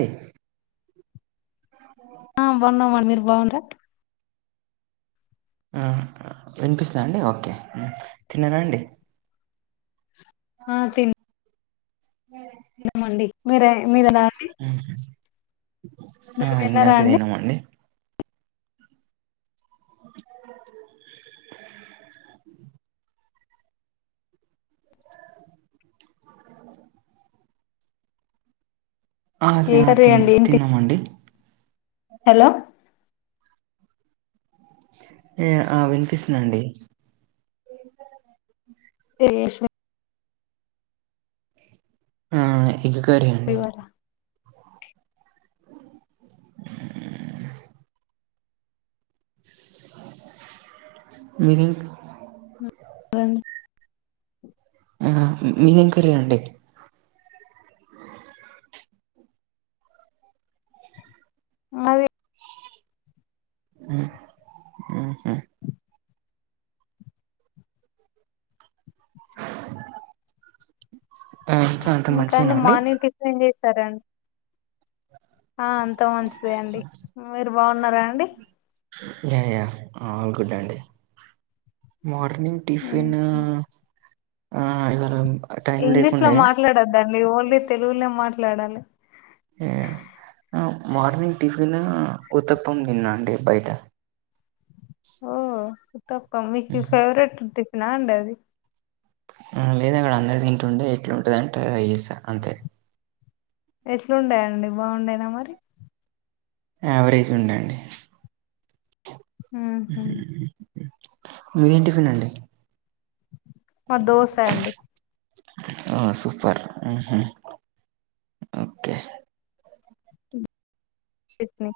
The ఆ బన్నామండి మీరు బాండ్ర ఆ వినిపిస్తద అండి ఓకే తిన్నారా అండి ఆ ఒకే తిన్నామండి మీర మీరలా అండి ఉహు ఆ మీరు తిన్నారా ఇందాకే అండి తినమండి ఆ స ఏ కర్రీ తిన్ అండి ఏంటి తిన్నామండి హలో ఏ ఆ వినిపిస్తుందండి అష్ ఆ ఎగ్ కర్రి అండి మిరింక్ అవును అహ మీదేం కర్రీ అండి అది ఉ ఉ ఆ, అంత ఇంకా అండి మంచిదేనా మార్నింగ్ టిఫిన్ చేసారాండి ఆ అంత మంచిదే అండి మీరు బాగున్నారా అండి యా యా ఆల్ గుడ్ అండి మార్నింగ్ ఉమ్ టిఫిన్ ఆ ఇగ ఇంగ్లీష్ లో మాట్లాడొద్దండి ఓన్లీ తెలుగునే మాట్లాడాలి ఉ మార్నింగ్ టిఫిన్ ఉత్తప్పం తిన్న అండి బయట ఓ మీకి ఫవరెట్ టిఫినా అండి అది లేదు అక్కడ అందరు తింటుంటె ఎట్లుంటుంది అని ట్రై చేశా అంతే ఎట్లుండే అండి బాగుండేనా మరి యావరేజ్ ఉండే అండి ఉహు మీదెం టిఫిన్ అండి? మాద్ దోసా అండి ఆ సూపర్ ఉహు ఓకే ఇట్నే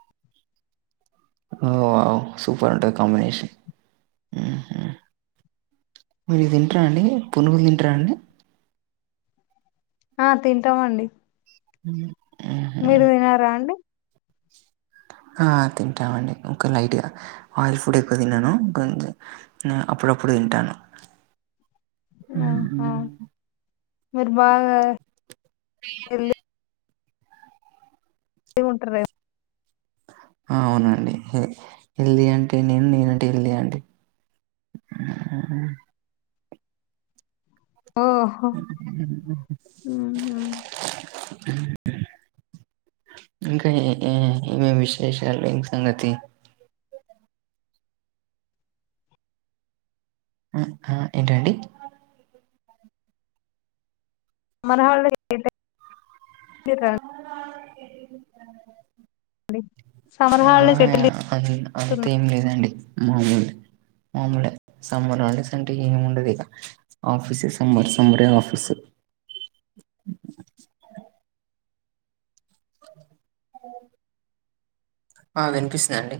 ఓ ఓ సూపర్ ఉంటది కాంబినేషన్ ఉ ఉ మీరు తింటర అండి. పునుగులు తింటర అండి? ఆ తింటామండి హ మీరు తినరా అండి? ఆ తింటామండి ఇంక లైట్గా ఆయిల్ ఫుడ్ ఎక్కువ తినను. కొం అప్పుడు అప్పుడు తింటాను. ఆహ హ్మ్. మీరు బాగా బియ్యం లేదు ఏమింటారు అవునండి ఎల్ది అంటే నేను నేనంటే ఎల్ది అండి ఆ ఓహో లేనట్టే ఉహు ఇంక ఏ ఏ ఏమెమి విశేసాలు ఇంక నతి అ ఆ ఏంటండి? మనహళ్ళ ఇతిత్తే నిర్దా ఏం కాలేదండి సమ్మర్ ఆ హాలిడేస్ ఎటెళ్ళి అ అన్ అంతే ఏం లేదండి మాములే మాములే సమ్మర్ హాలిడేస్ అంటే ఏము ఉండదు ఇక ఆఫీస్ సమ్మర్ సమ్మర్ ఆఫీసు మర్చిపోయా అ ఏ ఆ వినిపిస్తుందండి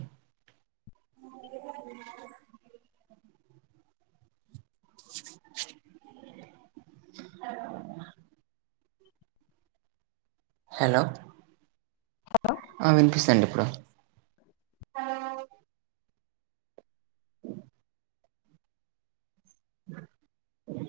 హలో హలో ఆ వినిపిస్తండి ఇప్పుడు హలో అ ఏ